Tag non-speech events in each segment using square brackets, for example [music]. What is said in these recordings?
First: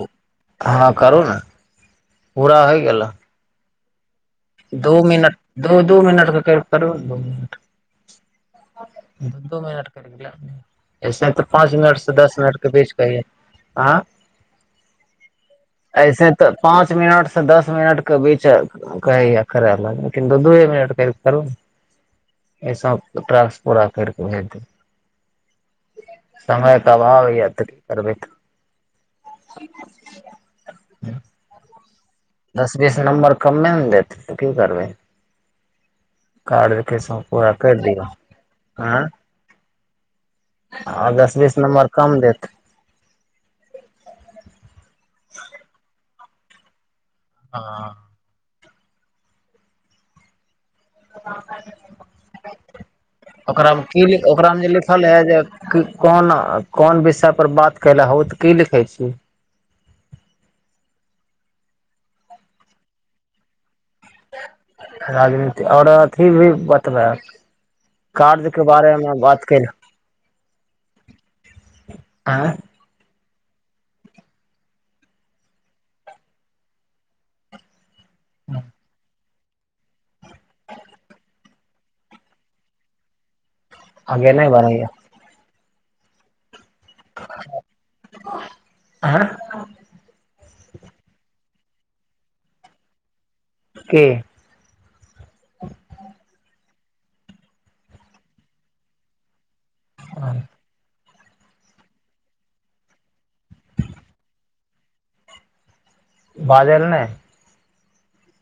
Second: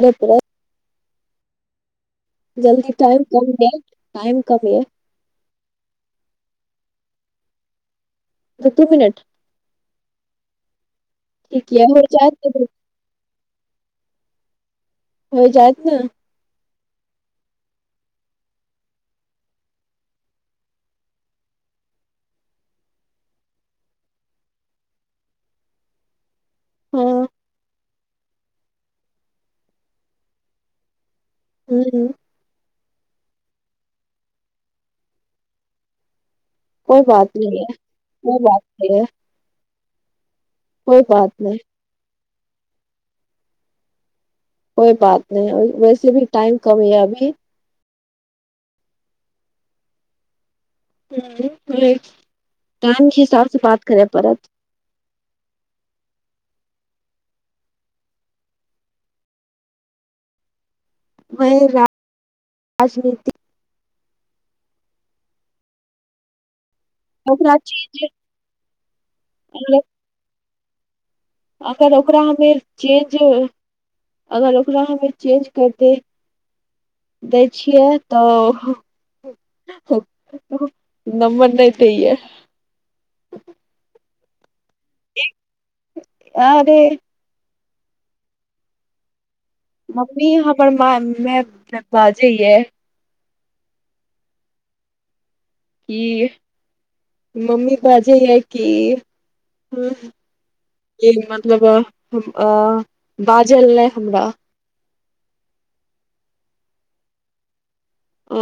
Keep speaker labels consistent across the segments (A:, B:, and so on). A: अरेपरा
B: हँ करू ने पूरा होइ
A: जल्दी
B: गेल
A: टाइम कम दे
B: दू मिनट दू दू मिनटके करू दू मिनट
A: दू दू मिनट
B: द दू मिनट कर अपने ऐसे तऽ
A: ठीक
B: पाँच
A: य
B: मिनट
A: हो
B: से दस
A: जायत
B: मिनट
A: ने
B: के बीच कयए आँ
A: हो जात ने
B: पांच मिनट से दस मिनट के बीच कहै करै ल लेकिन दू दूए मिनट कर करू एहिस ट्र्स पूरा करिकऽ भेज देब समय
A: हँ
B: कबबै याती करब
A: ह
B: स नम्बर कमे ने देतै तऽ की करबै कार्ड
A: कोइ
B: केस
A: बात
B: पूरा
A: नहि य
B: करि दिौ
A: कोइ बात नहि
B: आँ
A: य कोइ बात
B: दस
A: नहि
B: बीस नम्बर कम देत
A: कोइ बात नहि वैसे भी टाइम कमि जाब
B: ह
A: हम्म टाइम के हिसाब से
B: ओकरामे
A: बात
B: की
A: करे पड़त
B: ओकरा मे जे लिखल है जे कोन कोन विषय पर बात केल हो तऽ की लिखै छी
A: वह राज राजनीतिक
B: राजनीति आओरथि भी त
A: ओकरा चेंज
B: कार्य के बारेमे बात कल
A: अगर अगर ओकरा हमे चेंज अगर ओकरा हमे चेंज करते दै छियै तऽ नम्मन नहि तै
B: अग्े नहि बनैया
A: आ त
B: आँ
A: मम्मी यहाँ पर मे बाजे ह है
B: के
A: क मम्मी बाजे यै की हँ ई मतलब अ बाजल नहि हमरा
B: बाजल नहि
A: ओ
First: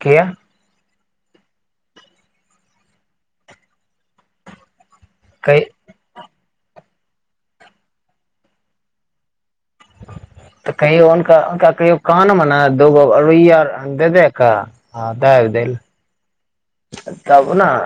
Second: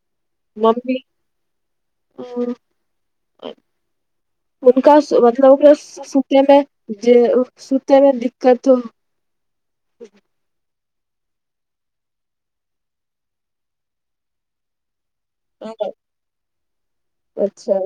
B: किया
A: मन्दी क मतलब
B: कै
A: ओकररा सुूतनेमे जे सुूतमे दिक्कत हो
B: [unintelligible] हँ तऽ द तब ने।
A: अच्छा